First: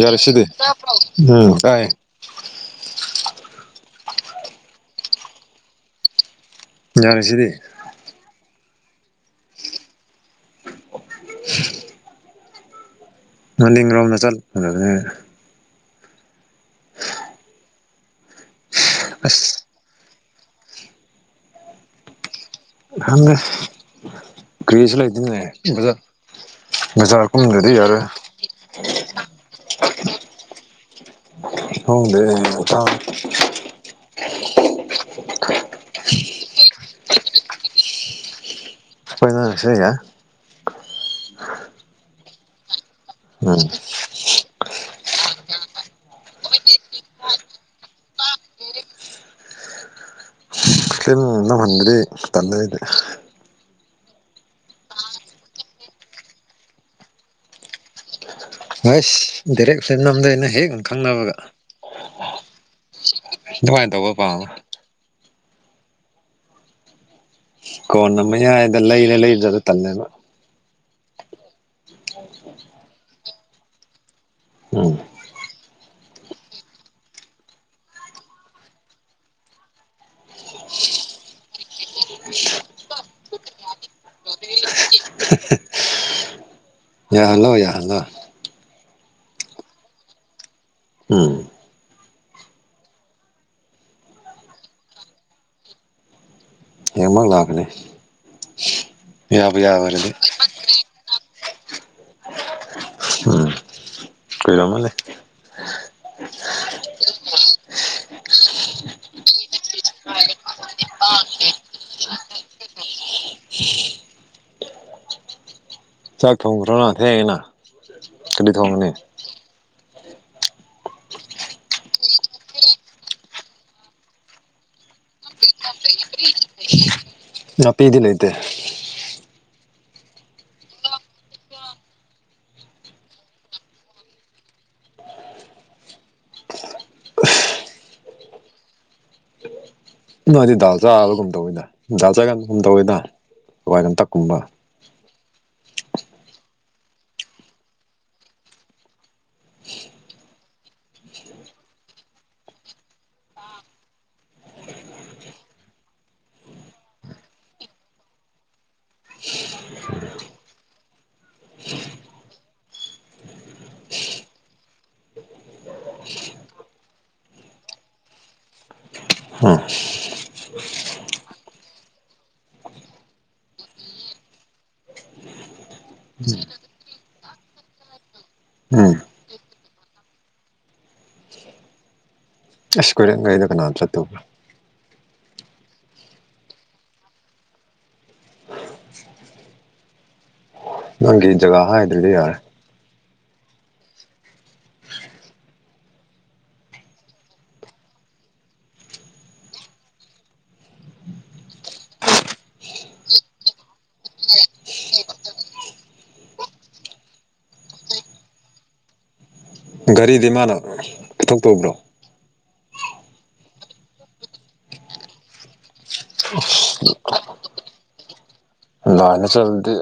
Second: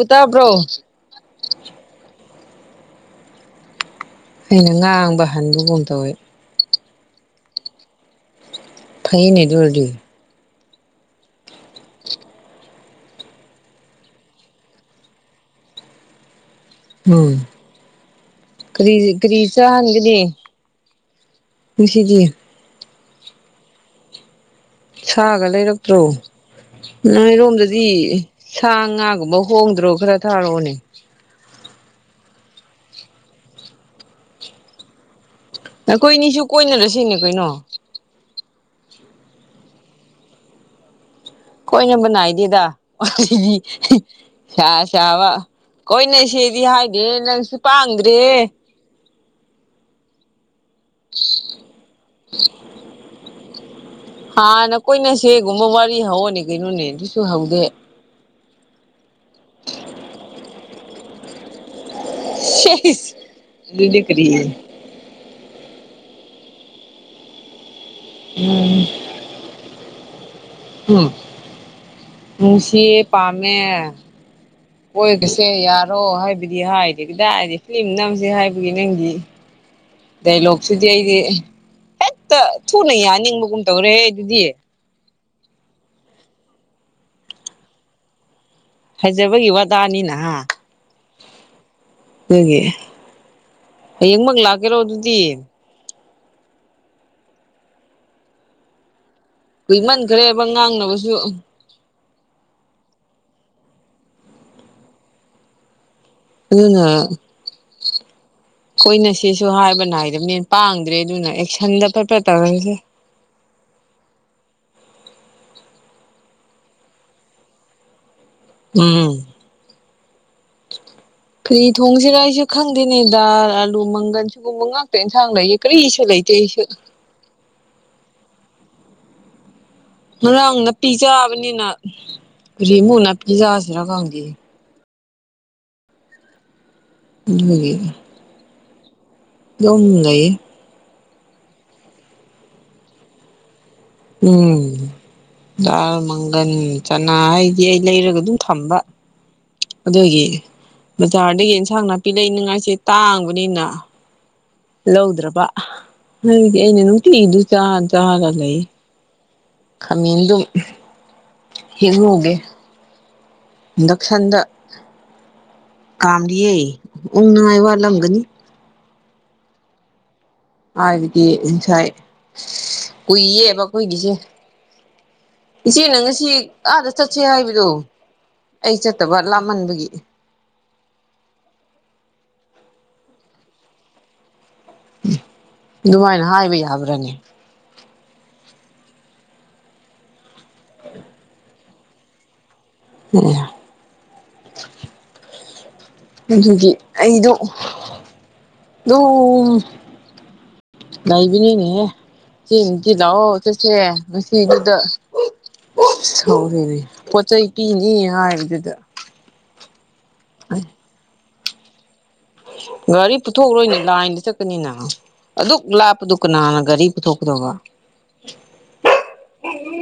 ꯌꯥꯔꯁꯤꯗꯤ ꯇꯥꯕ꯭ꯔꯣ ꯎꯝ ꯇꯥꯏ ꯑꯩꯅ ꯉꯥꯡꯕ ꯍꯟꯕꯒꯨꯝ ꯇꯧꯏ ꯌꯥꯔꯤꯁꯤꯗꯤ ꯐꯩꯅꯦ ꯑꯗꯨ ꯑꯣꯏꯔꯗꯤ [unintelligible] ꯃꯅꯤꯡꯔꯣꯝꯗ ꯆꯠꯂꯗꯕꯅꯦ ꯎꯝ ꯀꯔꯤ ꯑꯁ ꯀꯔꯤꯆꯥ ꯍꯟꯒꯅꯤ ꯉꯁꯤꯒꯤ ꯈꯪꯉꯤ ꯁꯥꯒ ꯂꯩꯔꯛꯇ꯭ꯔꯣ ꯕꯖꯥꯔ ꯀꯨꯝꯗ꯭ꯔꯗꯤ ꯅꯣꯏꯔꯣꯝꯗꯗꯤ ꯌꯥꯔꯣꯏ ꯁꯥ ꯉꯥꯒꯨꯝꯕ ꯍꯣꯡꯗ꯭ꯔꯣ ꯈꯔ ꯊꯥꯔꯛꯑꯣꯅꯦ [unintelligible] [unintelligible] ꯑꯈꯣꯏꯅꯤꯁꯨ ꯀꯣꯏꯅꯔꯁꯤꯅꯦ ꯀꯩꯅꯣ ꯀꯣꯏꯅꯔꯁꯨ ꯌꯥꯏ ꯀꯣꯏꯅꯕ ꯅꯥꯏꯗꯦꯗ ꯎꯝ [unintelligible] ꯁꯥ ꯆꯥꯕ ꯀꯣꯏꯅꯁꯦꯗꯤ ꯍꯥꯏꯗꯦ ꯅꯪꯁꯨ ꯄꯥꯡꯗ꯭ꯔꯦ ꯍꯦ ꯅꯥ ꯍꯟꯗꯗꯤ ꯇꯜꯂꯦ ꯑꯩꯗꯤ ꯍꯥꯟꯅ ꯀꯣꯏꯅꯁꯦꯒꯨꯝꯕ ꯋꯥꯔꯤ ꯍꯧꯑꯣꯅꯦ ꯀꯩꯅꯣꯅꯦ ꯑꯗꯨꯁꯨ ꯍꯧꯗꯦ ꯍꯁ ꯗꯥꯏꯔꯦꯛꯁꯦ ꯅꯝꯗ ꯑꯩꯅ ꯍꯦꯛ ꯈꯪꯅꯕꯒ ꯁꯤꯁ ꯑꯗꯨꯃꯏꯟ ꯇꯧꯕ ꯄꯥꯥꯝꯕ ꯀꯣꯟꯅ ꯃꯌꯥꯏꯗ ꯎꯝ ꯂꯩꯔꯦ ꯂꯩꯔ ꯇꯜꯂꯦꯕ ꯎꯝ ꯅꯨꯡꯁꯤꯌꯦ ꯄꯥꯝꯃꯦ ꯎꯝ ꯀꯣꯏꯅꯁꯦ ꯌꯥꯔꯣ ꯍꯥꯏꯕꯗꯤ ꯍꯥꯏꯗꯕꯤꯗ ꯑꯩꯅ ꯐꯤꯂꯝ ꯅꯝꯁꯦ ꯍꯥꯏꯕꯒꯤ ꯅꯪꯗꯤ ꯗꯥꯏꯂꯣꯛꯁꯤꯗꯤ ꯑꯩꯗꯤ ꯍꯦꯛꯇ ꯊꯨꯅ ꯌꯥꯅꯤꯡꯕꯒꯨꯝ ꯇꯧꯔꯦꯍꯦ ꯑꯩꯕꯨꯗꯤ [unintelligible] ꯌꯥꯍꯜꯂꯣ ꯌꯥꯍꯜꯂꯣ ꯐꯥꯖꯕꯒꯤ ꯋꯥꯇꯅꯤꯅ ꯍꯥ ꯎꯝ ꯑꯗꯨꯒꯤ ꯍꯥꯌꯦꯡꯃꯛ ꯂꯥꯛꯀꯦꯔꯣ ꯑꯗꯨꯗꯤ ꯍꯦꯡꯃꯛ ꯂꯥꯛꯀꯅꯤ ꯌꯥꯕꯨ ꯌꯥꯔꯗꯤ ꯀꯨꯏꯃꯟꯈ꯭ꯔꯦꯕ ꯉꯥꯡꯅꯕꯁꯨ ꯎꯝ ꯀꯨꯏꯔꯝꯃꯅꯤ ꯎꯅ [unintelligible] ꯑꯩꯈꯣꯏꯅ ꯁꯤꯁꯨ ꯍꯥꯏꯕꯅ ꯅꯥꯏꯗꯕꯅꯤꯅ ꯄꯥꯡꯗ꯭ꯔꯦ ꯑꯗꯨꯅ ꯑꯦꯛꯁꯟꯗ ꯐꯠ ꯐꯠ ꯇꯧꯔꯁꯦ ꯆꯥꯛ ꯊꯣꯡꯈ꯭ꯔꯣꯅ ꯊꯦꯡꯉꯦꯅ ꯀꯔꯤ ꯊꯣꯡꯒꯅꯤ ꯎꯝ ꯀꯔꯤ ꯊꯣꯡꯁꯤꯔ ꯑꯩꯁꯨ ꯈꯪꯗꯦꯅꯦ ꯗꯥꯜ ꯑꯂꯨ ꯃꯪꯒꯟ ꯁꯨꯒꯨꯝꯕ ꯉꯥꯛꯇ ꯏꯟꯁꯥꯡ ꯂꯩꯌꯦ ꯀꯔꯤꯁꯨ ꯂꯩꯇꯦ ꯑꯩꯁꯨ ꯅꯥꯄꯤꯗꯤ ꯂꯩꯇꯩ ꯉꯔꯥꯡ ꯅꯄꯤ ꯆꯥꯕꯅꯤꯅ ꯍꯨꯖꯤꯛꯃꯨꯛ ꯅꯥꯄꯤ ꯆꯥꯁꯤꯔ ꯈꯪꯗꯦ [unintelligible] ꯑꯗꯨꯝ ꯂꯩꯌꯦ ꯅꯣꯏꯗꯤ ꯗꯥꯜ ꯆꯥꯕꯒꯨꯝ ꯇꯧꯋꯤꯗ ꯗꯥꯜ ꯆꯥꯒꯟꯕꯒꯨꯝ ꯇꯧꯋꯤꯗ [unintelligible] ꯎꯝ ꯗꯥꯜ ꯃꯪꯒꯟ ꯆꯅꯥ ꯍꯥꯏꯗꯤ ꯑꯩ ꯂꯩꯔꯒ ꯑꯗꯨꯝ ꯊꯝꯕ ꯑꯗꯨꯒꯤ ꯕꯖꯥꯔꯗꯒꯤ ꯏꯟꯁꯥꯡ ꯅꯥꯄꯤ ꯂꯩꯅꯤꯡꯉꯥꯏꯁꯦ ꯇꯥꯡꯕꯅꯤꯅ ꯂꯧꯗ꯭ꯔꯕ ꯅꯪꯗꯤ ꯑꯩꯅ ꯅꯨꯡꯇꯤꯒꯤꯗꯨ ꯆꯥꯔ ꯆꯥꯒ ꯂꯩ ꯈꯃꯦꯟꯗꯨꯝ ꯍꯦꯛꯍꯧꯒꯦ ꯏꯟꯗꯛꯁꯟꯗ ꯀꯥꯝꯂꯤꯌꯦ ꯎ ꯅꯨꯡꯉꯥꯏ ꯋꯥꯠꯂꯝꯒꯅꯤ ꯍꯥꯥ ꯍꯥꯏꯕꯗꯤ ꯉꯁꯥꯏ ꯀꯨꯏꯌꯦꯕ ꯑꯈꯣꯏꯒꯤꯁꯦ ꯏꯆꯦꯅ ꯉꯁꯤ ꯑꯥꯗ ꯆꯠꯁꯦ ꯍꯥꯏꯕꯗꯣ ꯑꯩ ꯎꯝ ꯆꯠꯇꯕ ꯂꯥꯞꯃꯟꯕꯒꯤ ꯑꯁ ꯀꯣꯏꯔꯦꯡꯒꯩꯗ ꯀꯅꯥꯝ ꯆꯠꯇꯕ ꯎ ꯑꯗꯨꯃꯥꯏꯅ ꯍꯥꯏꯕ ꯌꯥꯕ꯭ꯔꯅꯦ ꯅꯪꯒꯤ ꯖꯒꯥ ꯍꯍꯥꯏꯗ꯭ꯔꯗꯤ ꯌꯥꯔꯦ [unintelligible] ꯑꯩꯗꯨꯒꯤ ꯑꯩꯗꯣ ꯗꯨꯝ ꯂꯩꯏꯕꯅꯤꯅꯦꯍꯦ ꯆꯦꯡꯗꯤ ꯂꯥꯛꯑꯣ ꯆꯠꯁꯦ ꯉꯁꯤꯗꯨꯗ ꯁꯥꯎꯔꯤꯅꯦ ꯄꯣꯠ ꯆꯩꯩ ꯄꯤꯅꯤ ꯍꯥꯏꯕꯗꯨꯗ ꯒꯥꯔꯤꯗꯤ ꯃꯥꯅ ꯄꯨꯊꯣꯛ ꯇꯧꯕ꯭ꯔꯣ ꯒꯥꯔꯤ ꯄꯨꯊꯣꯛꯎꯔꯣꯏꯅꯦ ꯂꯥꯏꯟꯗ ꯆꯠꯄꯅꯤꯅ ꯑꯗꯨꯛ ꯂꯥꯞꯄꯗꯨ ꯀꯅꯥꯅ ꯒꯥꯔꯤ ꯄꯨꯊꯣꯛꯀꯗꯧꯕ ꯂꯥꯏꯟꯗ ꯆꯠꯂꯗꯤ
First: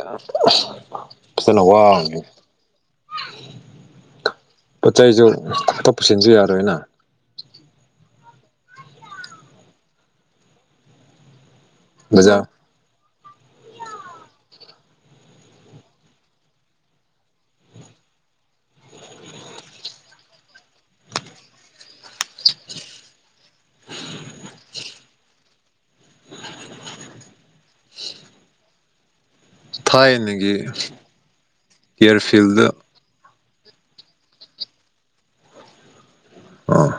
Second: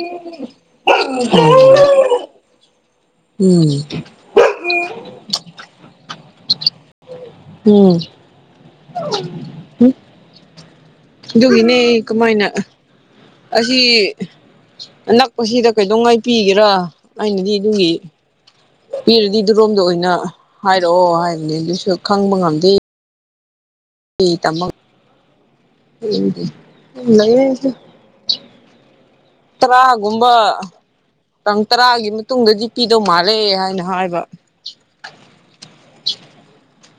ꯐꯖꯅ ꯋꯥꯕꯅꯤ ꯎꯝ ꯄꯣꯠ ꯆꯩꯁꯨ ꯑꯇꯣꯞ ꯄꯨꯁꯤꯟꯕ ꯌꯥꯔꯣꯏꯅ ꯎꯝ [unintelligible] ꯑꯗꯨꯒꯤꯅꯦ ꯕꯖꯥꯔ ꯀꯃꯥꯏꯅ ꯑꯁꯤ ꯑꯅꯛꯄꯁꯤꯗ ꯀꯩꯗꯧꯉꯩ ꯄꯤꯒꯦꯔꯥ ꯑꯩꯅꯗꯤ ꯑꯗꯨꯒꯤ ꯄꯤꯔꯗꯤ ꯑꯗꯨꯔꯣꯝꯗ ꯑꯣꯏꯅ ꯍꯥꯏꯔꯛꯑꯣ ꯍꯥꯏꯕꯅꯦ ꯑꯗꯨꯁꯨ ꯈꯪꯕ ꯉꯝꯗꯦ ꯑꯩ ꯇꯃ ꯌꯨꯝ ꯂꯩꯌꯩ ꯑꯩꯁꯨ ꯇꯔꯥꯒꯨꯝꯕ ꯊꯥꯏꯅꯒꯤ ꯇꯥꯡ ꯇꯔꯥꯒꯤ ꯏꯌꯥꯔꯐꯤꯜꯗ ꯃꯇꯨꯡꯗꯗꯤ ꯄꯤꯗꯧ ꯃꯥꯜꯂꯦ ꯍꯥꯏꯅ ꯍꯥꯏꯕ ꯑꯥ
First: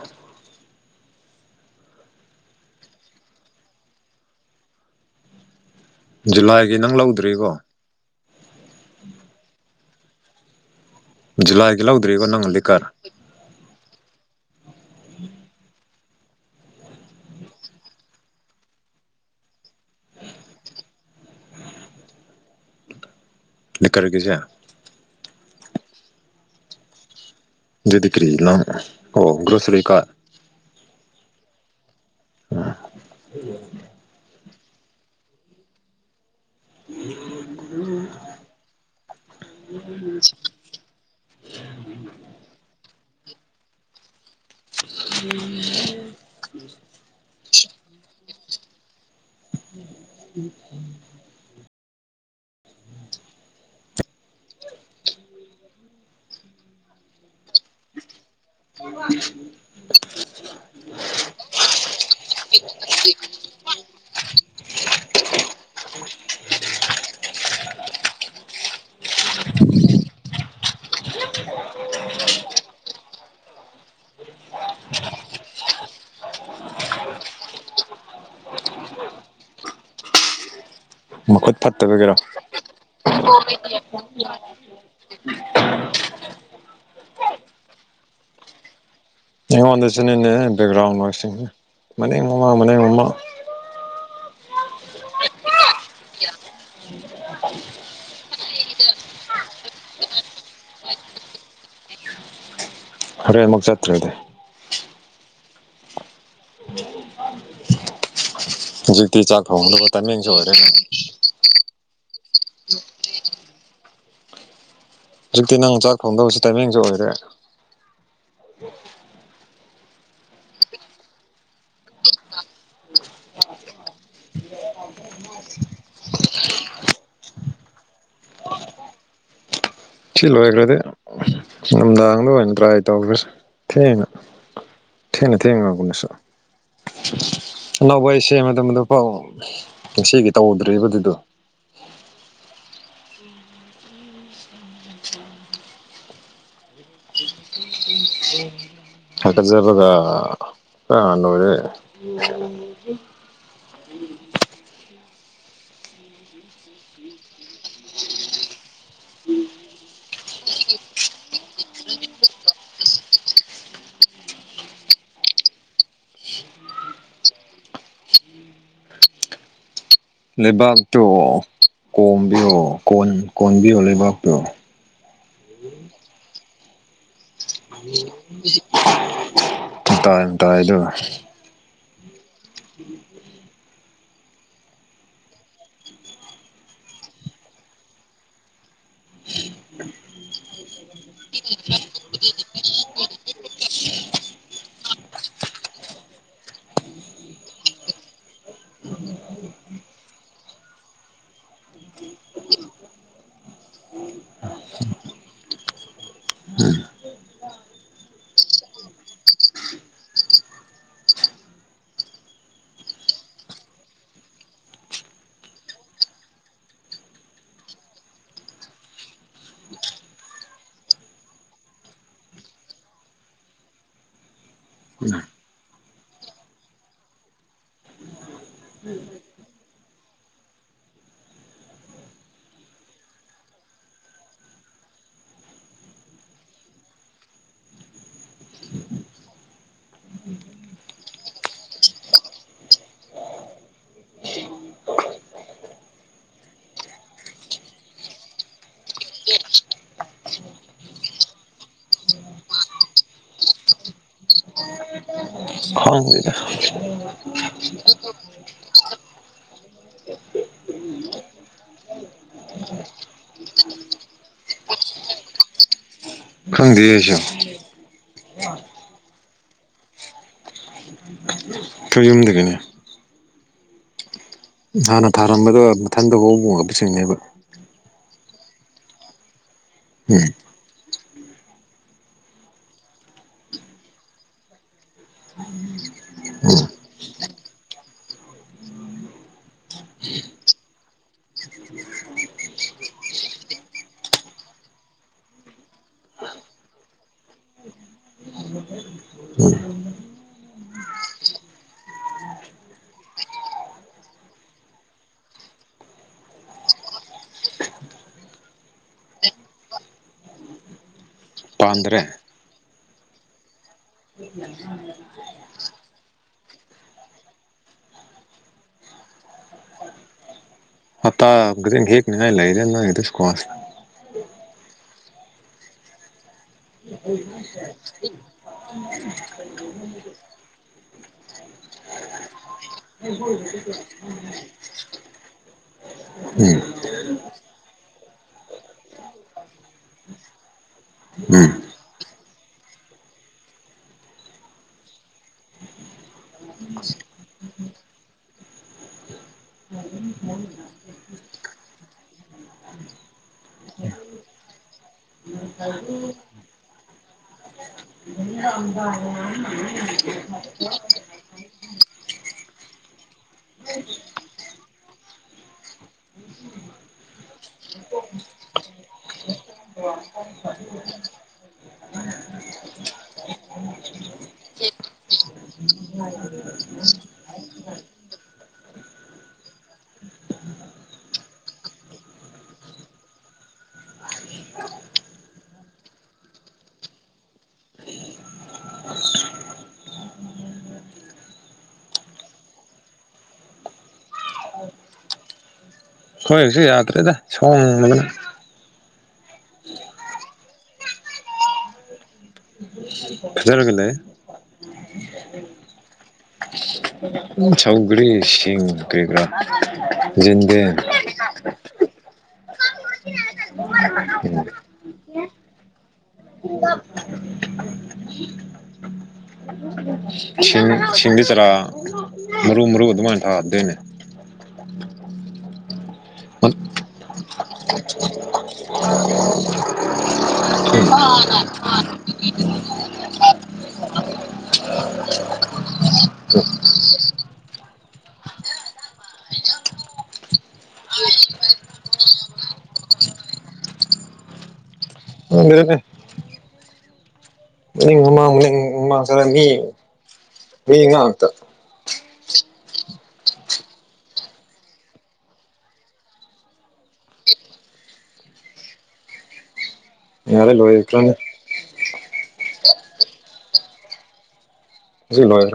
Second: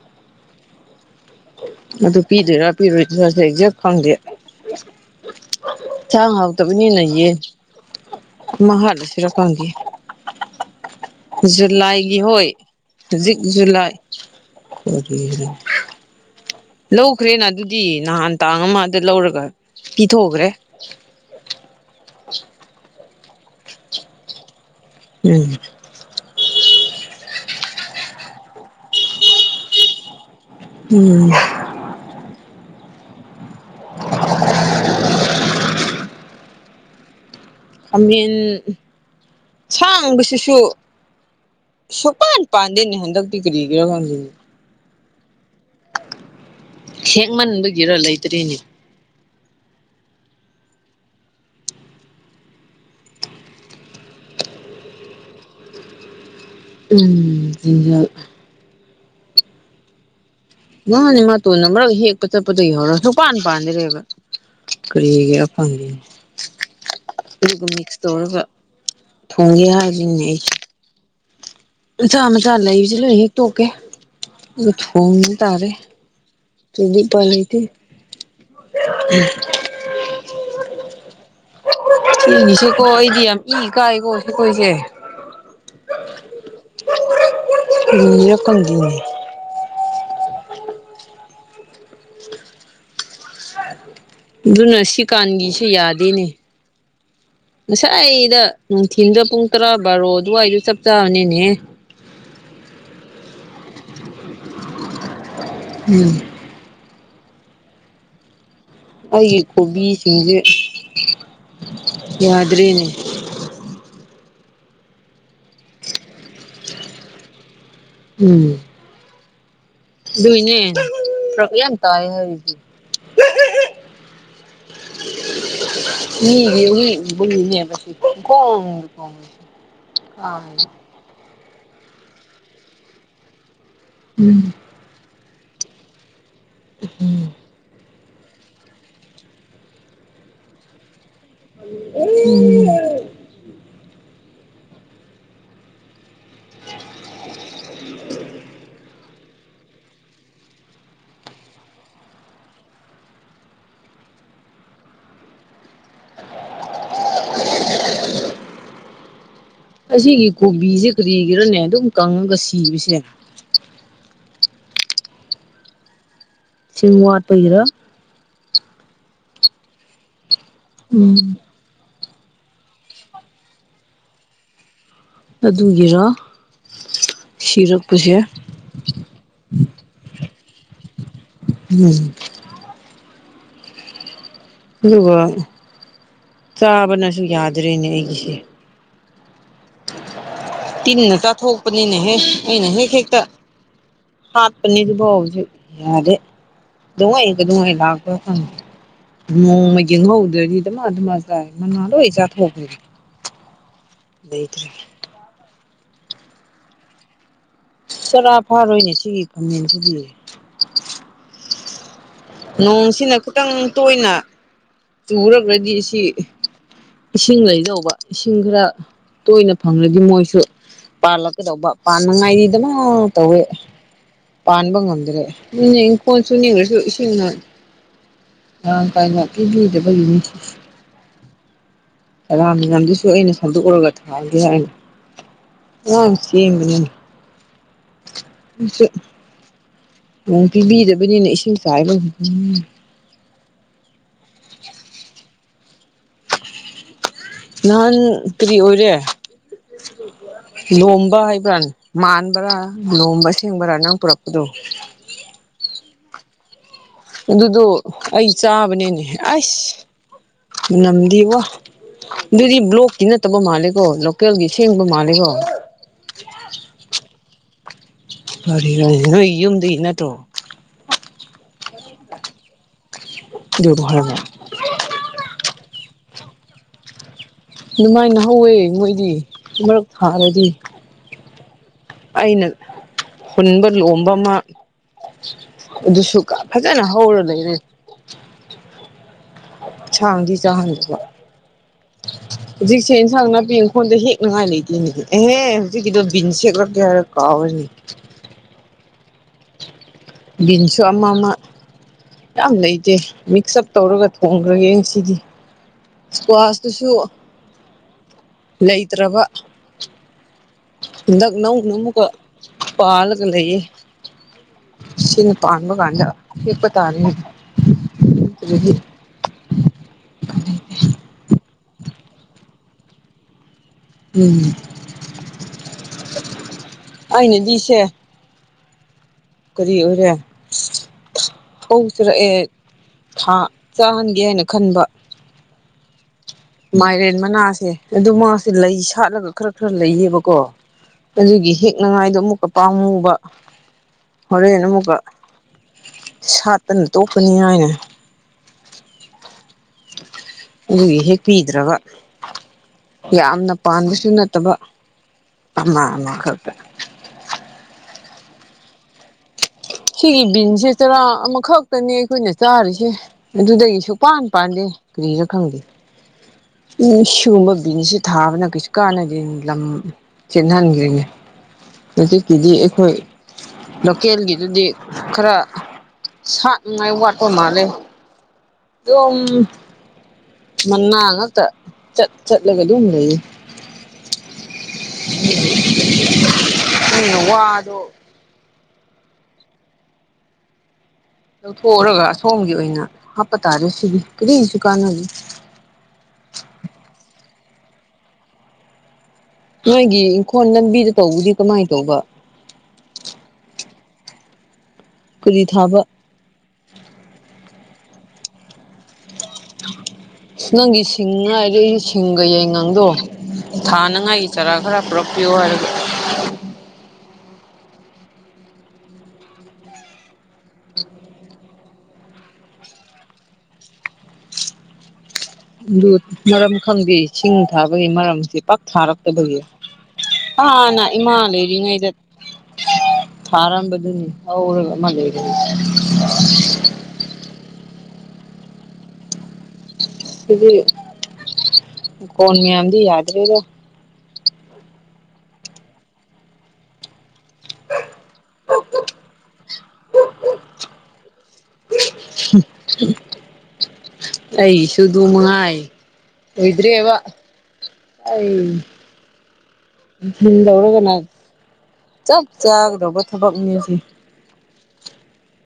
ꯑꯗꯨ ꯄꯤꯗꯣꯏꯔꯥ ꯄꯤꯔꯣꯏꯗꯔ ꯑꯦꯛꯖꯦꯛ ꯈꯪꯗꯦ ꯑꯦꯟꯁꯥꯡ ꯖꯨꯂꯥꯏꯒꯤ ꯅꯪ ꯍꯥꯎꯇꯕꯅꯤꯅ ꯌꯦꯟ ꯂꯧꯗ꯭ꯔꯤꯀꯣ ꯑꯃ ꯍꯥꯠꯂꯁꯤꯔ ꯈꯪꯗꯦ ꯖꯨꯂꯥꯏꯒꯤ ꯂꯧꯗ꯭ꯔꯤꯀꯣ ꯅꯪ ꯍꯣꯏ ꯂꯤꯀꯔ ꯍꯧꯖꯤꯛ ꯖꯨꯂꯥꯏ ꯂꯧꯈ꯭ꯔꯦꯅ ꯑꯗꯨꯗꯤ ꯅꯍꯥꯟ ꯇꯥꯡ ꯑꯃꯗ ꯂꯧꯔꯒ ꯄꯤꯊꯣꯛꯈ꯭ꯔꯦ ꯂꯤꯀꯔꯒꯤꯁꯦ ꯎꯝ ꯗꯨꯗꯤ ꯀ꯭ꯔꯤ ꯅꯪ ꯑꯣ ꯒ꯭ꯔꯣꯁꯔꯤ ꯀꯥꯔꯠ ꯎꯝ ꯎ [unintelligible] ꯈꯃꯦꯟ ꯁꯥꯡꯕꯁꯤꯁꯨ ꯁꯨꯛꯄꯥꯟꯅ ꯄꯥꯟꯗꯅꯦ ꯍꯟꯗꯛꯇꯤ ꯀꯔꯤꯒꯤꯔ ꯈꯪꯗꯅꯦ ꯎꯝ [inaudible] ꯍꯦꯛꯃꯟꯕꯒꯤꯔ ꯂꯩꯇ꯭ꯔꯦꯅꯦ ꯎꯝ ꯎꯝ [unintelligible] ꯃꯥꯅꯦ ꯃꯥ ꯇꯣꯟꯅ ꯃꯔꯛ ꯍꯦꯛꯄ ꯆꯠꯄꯗꯒꯤ ꯍꯧꯔ ꯁꯨꯛꯄꯥꯟ ꯄꯥꯟꯗꯔꯦꯕ ꯀꯔꯤꯒꯤ ꯈꯡꯗꯔꯤꯅꯣ ꯑꯗꯨꯒ ꯃꯤꯛꯁ ꯇꯧꯔꯒ ꯊꯣꯡꯒꯦ ꯍꯥꯏꯕꯅꯤꯅꯦ ꯑꯩꯁꯦ [unintelligible] ꯃꯆꯥ ꯃꯆꯥ ꯂꯩꯕꯁꯤ ꯂꯣꯏ ꯍꯦꯛ ꯇꯣꯛꯀꯦ ꯑꯗꯨꯒ ꯊꯣꯡꯕ ꯇꯥꯔꯦ ꯎꯄꯥꯏ ꯂꯩꯇꯦ ꯃꯈꯨꯠ ꯐꯠꯇꯕꯒꯤꯔꯣ ꯏꯅꯤꯁꯤꯀꯣ ꯑꯩꯗꯤ ꯌꯥꯝ ꯏ ꯀꯥꯏꯀꯣ ꯑꯈꯣꯏꯁꯦ [inaudible] ꯑꯩꯉꯣꯟꯗꯁꯨꯅꯤꯅꯦ ꯕꯦꯛꯒ꯭ꯔꯥꯎꯟ ꯅꯣꯏꯁꯤ ꯃꯅꯤꯡ ꯃꯃꯥꯡ ꯃꯅꯤꯡ ꯃꯃꯥꯡ ꯑꯗꯨꯅ ꯁꯤꯀꯥꯟꯒꯤꯁꯨ ꯌꯥꯗꯦꯅꯦ [unintelligible] ꯉꯁꯥꯏꯗ ꯅꯨꯡꯊꯤꯜꯗ ꯄꯨꯡ ꯇꯔꯥ ꯕꯥꯔꯣ ꯑꯗꯨꯋꯥꯏꯗꯨ ꯆꯞ ꯆꯥꯕꯅꯤꯅꯦ ꯍꯣꯔꯦꯟ ꯑꯃꯨꯛ ꯆꯠꯇ꯭ꯔꯗꯤ ꯎꯝ [unintelligible] ꯑꯩꯒꯤ ꯊꯣꯡꯒꯗꯕ ꯇꯥꯏꯃꯤꯡꯁꯨ ꯀꯣꯕꯤꯁꯤꯡꯁꯦ ꯑꯣꯏꯔꯦ ꯌꯥꯗ꯭ꯔꯦꯅꯦ ꯍꯧꯖꯤꯛꯇꯤ ꯅꯪ ꯆꯥꯛ ꯊꯣꯡꯗꯧꯁꯨ ꯇꯥꯏꯃꯤꯡꯁꯨ ꯑꯣꯏꯔꯦ ꯎꯝ ꯑꯗꯨꯏꯅꯦ ꯐꯔꯛ ꯌꯥꯝ ꯇꯥꯏ ꯍꯥꯏꯔꯤꯗꯨ [unintelligible] [unintelligible] ꯁꯤ ꯂꯣꯏꯒꯔꯗꯤ ꯅꯨꯡꯗꯥꯡꯗ ꯑꯣꯏꯅ ꯇ꯭ꯔꯥꯏ ꯇꯧꯈ꯭ꯔꯁꯦ ꯊꯦꯡꯅ ꯎꯝ ꯊꯦꯡꯅ ꯊꯦꯡꯉꯒꯨꯅꯤꯁ ꯎꯝ ꯑꯅꯧꯕ ꯑꯩ ꯁꯦꯝ ꯃꯇꯝꯗ ꯄꯥꯎ ꯉꯁꯤꯒꯤ ꯇꯧꯗ꯭ꯔꯤꯕꯔꯤꯕꯗꯨꯗꯣ ꯎꯝ [inaudible] [inaudible] [unintelligible] [inaudible] [inaudible] ꯑꯁꯤꯒꯤ ꯀꯣꯕꯤꯁꯦ ꯀꯔꯤꯒꯤꯔꯅꯦ ꯑꯗꯨꯝ ꯀꯪꯉꯒ ꯁꯤꯕꯁꯦ ꯏꯁꯤꯡ ꯋꯥꯠꯄꯒꯤꯔ ꯂꯩꯕꯥꯛꯇꯣ ꯎꯝ ꯀꯣꯝꯕꯤꯌꯣ ꯀꯣꯟ ꯀꯣꯟꯕꯤꯌꯣ ꯂꯩꯕꯥꯛꯇꯣ ꯑꯗꯨꯒꯤꯔ ꯁꯤꯔꯛꯄꯁꯦ ꯃꯇꯥꯏ ꯃꯇꯥꯏ ꯗꯨ [unintelligible] [inaudible] ꯑꯗꯨꯒ ꯆꯥꯕꯅꯁꯨ ꯌꯥꯗ꯭ꯔꯦꯅꯦ ꯑꯩꯒꯤꯁꯦ ꯇꯤꯟꯅ ꯆꯥꯊꯣꯛꯄꯅꯤꯅꯦ ꯍꯦ ꯑꯩꯅ ꯍꯦꯛ ꯍꯦꯛꯇ ꯍꯥꯠꯄꯅꯤ ꯑꯗꯨ ꯐꯥꯎ ꯍꯧꯖꯤꯛ ꯌꯥꯗꯦ [unintelligible] ꯅꯣꯡꯃ ꯌꯦꯡꯍꯧꯗ꯭ꯔꯗꯤ ꯗꯃꯥ ꯗꯃꯥ ꯆꯥꯏ ꯃꯅꯥ ꯂꯣꯏ ꯆꯥꯊꯣꯛꯈ꯭ꯔꯦ ꯂꯩꯇ꯭ꯔꯦ ꯆꯔꯥ ꯐꯥꯔꯣꯏꯅꯦ ꯁꯤꯒꯤ ꯈꯥꯃꯦꯟꯁꯤꯗꯤ ꯅꯣꯡꯁꯤꯅ ꯈꯤꯇꯪ ꯇꯣꯏꯅ ꯆꯨꯔꯒꯗꯤ ꯁꯤ ꯏꯁꯤꯡ ꯂꯩꯗꯧꯕ ꯏꯁꯤꯡ ꯈꯔ ꯇꯣꯏꯅ ꯐꯪꯂꯗꯤ ꯃꯣꯏꯁꯨ ꯄꯥꯜꯂꯛꯀꯗꯧꯕ ꯄꯥꯅꯉꯥꯏꯗꯤ ꯗꯃꯥ ꯇꯧꯋꯦ ꯄꯥꯟꯕ ꯉꯝꯗ꯭ꯔꯦ ꯑꯗꯨꯅꯦ ꯏꯪꯈꯣꯜꯁꯨꯅꯦ ꯀꯔꯤꯁꯨ ꯏꯁꯤꯡꯅ ꯃꯔꯥꯟ ꯀꯥꯏꯅ ꯄꯤꯕꯤꯗꯕꯒꯤꯅꯦ ꯔꯥꯝꯃꯤꯅꯝꯗꯨꯁꯨ ꯑꯩꯅ ꯁꯟꯗꯣꯛꯎꯔꯒ ꯊꯥꯒꯦ ꯍꯥꯏꯅ ꯑꯉꯥꯡ ꯆꯦꯟꯕꯅꯤꯅꯦ [inaudible] ꯅꯣꯡ ꯄꯤꯕꯤꯗꯕꯅꯤꯅ ꯏꯁꯤꯡ ꯆꯥꯏꯕ [inaudible] ꯅꯍꯥꯟ ꯀꯔꯤ ꯑꯣꯏꯔꯦ ꯂꯣꯝꯕ ꯍꯥꯏꯕ꯭ꯔꯥ ꯃꯥꯟꯕ꯭ꯔꯥ ꯂꯣꯝꯕ ꯁꯦꯡꯕ꯭ꯔꯥ ꯅꯪ ꯄꯨꯔꯛꯄꯗꯨ [inaudible] [unintelligible] ꯑꯗꯨꯗꯣ ꯑꯩ ꯆꯥꯕꯅꯤꯅꯦ ꯑꯩꯁ ꯃꯅꯝꯗꯤ ꯋꯥ ꯑꯗꯨꯗꯤ ꯕ꯭ꯂꯣꯛꯀꯤ ꯅꯠꯇꯕ ꯃꯥꯜꯂꯦꯀꯣ ꯂꯣꯀꯦꯜꯒꯤ ꯁꯦꯡꯕ ꯃꯥꯜꯂꯦꯀꯣ ꯈꯪꯗꯦ ꯑꯩꯁꯨ ꯀꯔꯤꯔꯅꯦ ꯅꯣꯏ ꯌꯨꯝꯗꯒꯤ ꯅꯠꯇ꯭ꯔꯣ ꯑꯩꯈꯣꯏ ꯌꯨꯝꯗꯒꯤꯅꯦ ꯗꯨꯕꯨ [unintelligible] ꯍꯥꯟꯅ ꯊꯥꯔꯝꯕꯗꯣ ꯃꯊꯟꯗ ꯍꯣꯃꯣ [unintelligible] ꯗꯨꯃꯥꯏꯅ ꯍꯧꯋꯦ ꯃꯣꯏꯗꯤ ꯃꯔꯛ ꯎꯝ ꯊꯥꯔꯗꯤ ꯑꯩꯅ ꯍꯨꯟꯕ ꯂꯣꯝꯕ ꯑꯃ ꯑꯗꯨꯁꯨ ꯐꯖꯅ ꯍꯧꯔ ꯂꯩꯔꯦ ꯁꯥꯡꯗꯤ ꯆꯥꯍꯟꯗꯕ ꯍꯧꯖꯤꯛꯁꯦ ꯏꯟꯁꯥꯡ ꯅꯥꯄꯤ ꯏꯪꯈꯣꯜꯗ ꯍꯦꯛꯅꯉꯥꯏ ꯂꯩꯇꯦꯅꯦ ꯑꯦꯍꯦ ꯍꯧꯖꯤꯛꯀꯤꯗꯣ ꯕꯤꯟ ꯍꯦꯛꯂꯛꯀꯦ ꯍꯥꯏꯔ ꯀꯥꯥꯎꯋꯦꯅꯦ [inaudible] ꯕꯤꯟꯁꯨ ꯑꯃꯥ ꯃꯥ ꯌꯥꯝ ꯂꯩꯇꯦ ꯃꯤꯛꯁ ꯎꯞ ꯇꯧꯔꯒ ꯊꯣꯡꯈ꯭ꯔꯒꯦ ꯉꯁꯤꯗꯤ ꯏꯁꯀ꯭ꯋꯥꯁꯇꯨꯁꯨ ꯂꯩꯇ꯭ꯔꯕ ꯍꯟꯗꯛ ꯅꯧꯅꯥ ꯄꯥꯟꯗ꯭ꯔꯦ ꯑꯃꯨꯛꯀꯥ ꯄꯥꯜꯂꯥꯒ ꯂꯩꯌꯦ ꯁꯤꯅ ꯄꯥꯟꯕ ꯒꯥꯟꯗ ꯍꯦꯛꯄꯥ ꯇꯥꯔꯦꯅꯦ ꯍꯧꯖꯤꯛꯇꯤ [unintelligible] ꯎꯝ ꯑꯩꯅꯗꯤꯁꯦ [inaudible] ꯀꯔꯤ ꯑꯣꯏꯔꯦ [unintelligible] ꯊꯥ ꯆꯥꯍꯟꯒꯦ ꯍꯥꯏꯅ ꯈꯟꯕ [unintelligible] ꯎꯝ ꯃꯥꯏꯔꯦꯟ ꯃꯅꯥꯁꯦ ꯑꯗꯨ ꯃꯥꯁꯦ ꯂꯩ ꯁꯥꯠꯂꯒ ꯈꯔ ꯈꯔ ꯂꯩꯌꯦꯕꯀꯣ ꯎꯝ ꯑꯗꯨꯒꯤ ꯍꯦꯛꯅꯉꯥꯏꯗꯣ ꯑꯃꯨꯛꯀ ꯄꯥꯝꯃꯨꯕ ꯍꯣꯔꯦꯟ ꯑꯃꯨꯛꯀ ꯁꯥꯠꯇꯅ ꯇꯣꯛꯀꯅꯤ ꯍꯥꯏꯅ ꯑꯗꯨꯒꯤ ꯍꯦꯛꯄꯤꯗ꯭ꯔꯒꯥ ꯌꯥꯝꯅ ꯄꯥꯟꯕꯁꯨ ꯅꯠꯇꯕ ꯑꯃ ꯑꯃ ꯈꯛꯇ [unintelligible] ꯁꯤꯒꯤ ꯕꯤꯟꯁꯦ ꯆꯔꯥ ꯑꯃꯈꯛꯇꯅꯦ ꯑꯩꯈꯣꯏꯅ ꯆꯥꯔꯤꯁꯦ ꯑꯗꯨꯗꯒꯤ ꯁꯨꯄꯥꯟ ꯄꯥꯟꯗꯦ ꯀꯔꯤꯁꯨ ꯈꯪꯗꯦ ꯎꯝ ꯁꯤꯒꯨꯝꯕ ꯕꯤꯟꯁꯁꯤ ꯊꯥꯕꯅ ꯀꯩꯁꯨ ꯀꯥꯟꯅꯗꯦ ꯂꯝ ꯆꯦꯟꯍꯟꯒ꯭ꯔꯤꯅꯤ ꯍꯧꯖꯤꯛꯀꯤꯗꯤ ꯑꯩꯈꯣꯏ ꯂꯣꯀꯦꯜꯒꯤ ꯑꯗꯨꯗꯤ ꯈꯔ ꯁꯥꯠꯅꯤꯡꯉꯥꯏ ꯋꯥꯠꯄ ꯃꯥꯜꯂꯦ ꯑꯗꯨꯝ ꯃꯅꯥ ꯉꯥꯛꯇꯥ ꯆꯠ ꯆꯠꯂꯒ ꯑꯗꯨꯝ ꯂꯩ ꯎꯝ ꯋꯥꯗꯣ ꯂꯧꯊꯣꯛꯎꯔꯒ ꯑꯁꯣꯝꯒꯤ ꯑꯣꯏꯅ ꯍꯥꯞꯄ ꯇꯥꯔꯦ ꯁꯤꯗꯤ ꯀꯔꯤꯝꯁꯨ ꯀꯥꯟꯅ‍ꯗꯦ ꯑꯈꫭꯏꯒꯤꯁꯨ ꯌꯥꯗ꯭ꯔꯦꯗ ꯁꯣꯡꯕꯅ ꯅꯣꯏꯒꯤ ꯏꯪꯈꯣꯜ ꯂꯝꯕꯤꯗ ꯇꯧꯕꯗꯤ ꯀꯃꯥꯏꯅ ꯇꯧꯕ ꯐꯖꯔꯒꯥ ꯂꯩ ꯀꯨꯔꯤ ꯊꯥꯕ ꯁꯧꯒ꯭ꯔꯤ ꯁꯤꯡ ꯀꯔꯤ ꯀꯔꯥ ꯌꯦꯟꯗꯦꯝ ꯅꯪꯒꯤ ꯍꯤꯡꯉꯥꯏꯗꫭ ꯁꯤꯡꯒ ꯌꯥꯏꯉꯪꯗꯣ ꯊꯥꯔꯥꯉꯥꯏꯒꯤ ꯆꯔꯥ ꯈꯔ ꯄꯨꯔꯛꯄꯤꯌꯣ ꯍꯥꯏꯒ [unintelligible] [inaudible] ꯁꯤꯡꯗꯤ ꯆꯔꯥ ꯃꯔꯨ ꯃꯔꯨ ꯑꯗꯨꯃꯥꯏꯅ ꯊꯥꯒꯗꯣꯏꯅꯦ ꯑꯗꯨ ꯃꯔꯝ ꯈꯪꯗꯦ ꯁꯤꯡ ꯊꯥꯕꯒꯤ ꯃꯔꯝꯁꯦ ꯄꯥꯛ ꯊꯥꯔꯛꯇꯕꯒꯤ ꯑꯥꯅꯥ ꯏꯃꯥ ꯂꯩꯔꯤꯉꯩꯗ ꯊꯔꯝꯕꯗꯨꯅꯤ ꯇꯧꯔꯒꯥ [unintelligible] ꯁꯤꯗꯤ ꯀꯣꯟ ꯃꯌꯥꯝꯗꯨ ꯌꯥꯗ꯭ꯔꯦꯕꫭ ꯈꯪꯗ꯭ꯔꯦꯅꯦ [unintelligible] ꯎꯝ ꯑꯩꯁꯨ ꯑꯗꯨ ꯃꯉꯥꯏ ꯑꯣꯏꯗ꯭ꯔꯦꯕ ꯑꯩ ꯅꯨꯡꯊꯤꯜ ꯌꯥꯔꯦ ꯇꯧꯔꯒꯥꯅ ꯂꯣꯏꯈ꯭ꯔꯅꯤ ꯆꯞ ꯆꯥꯒꯗꯧꯕ ꯊꯕꯛꯅꯦ ꯑꯁꯤ ꯑꯩ ꯂꯣꯏꯈ꯭ꯔꯦ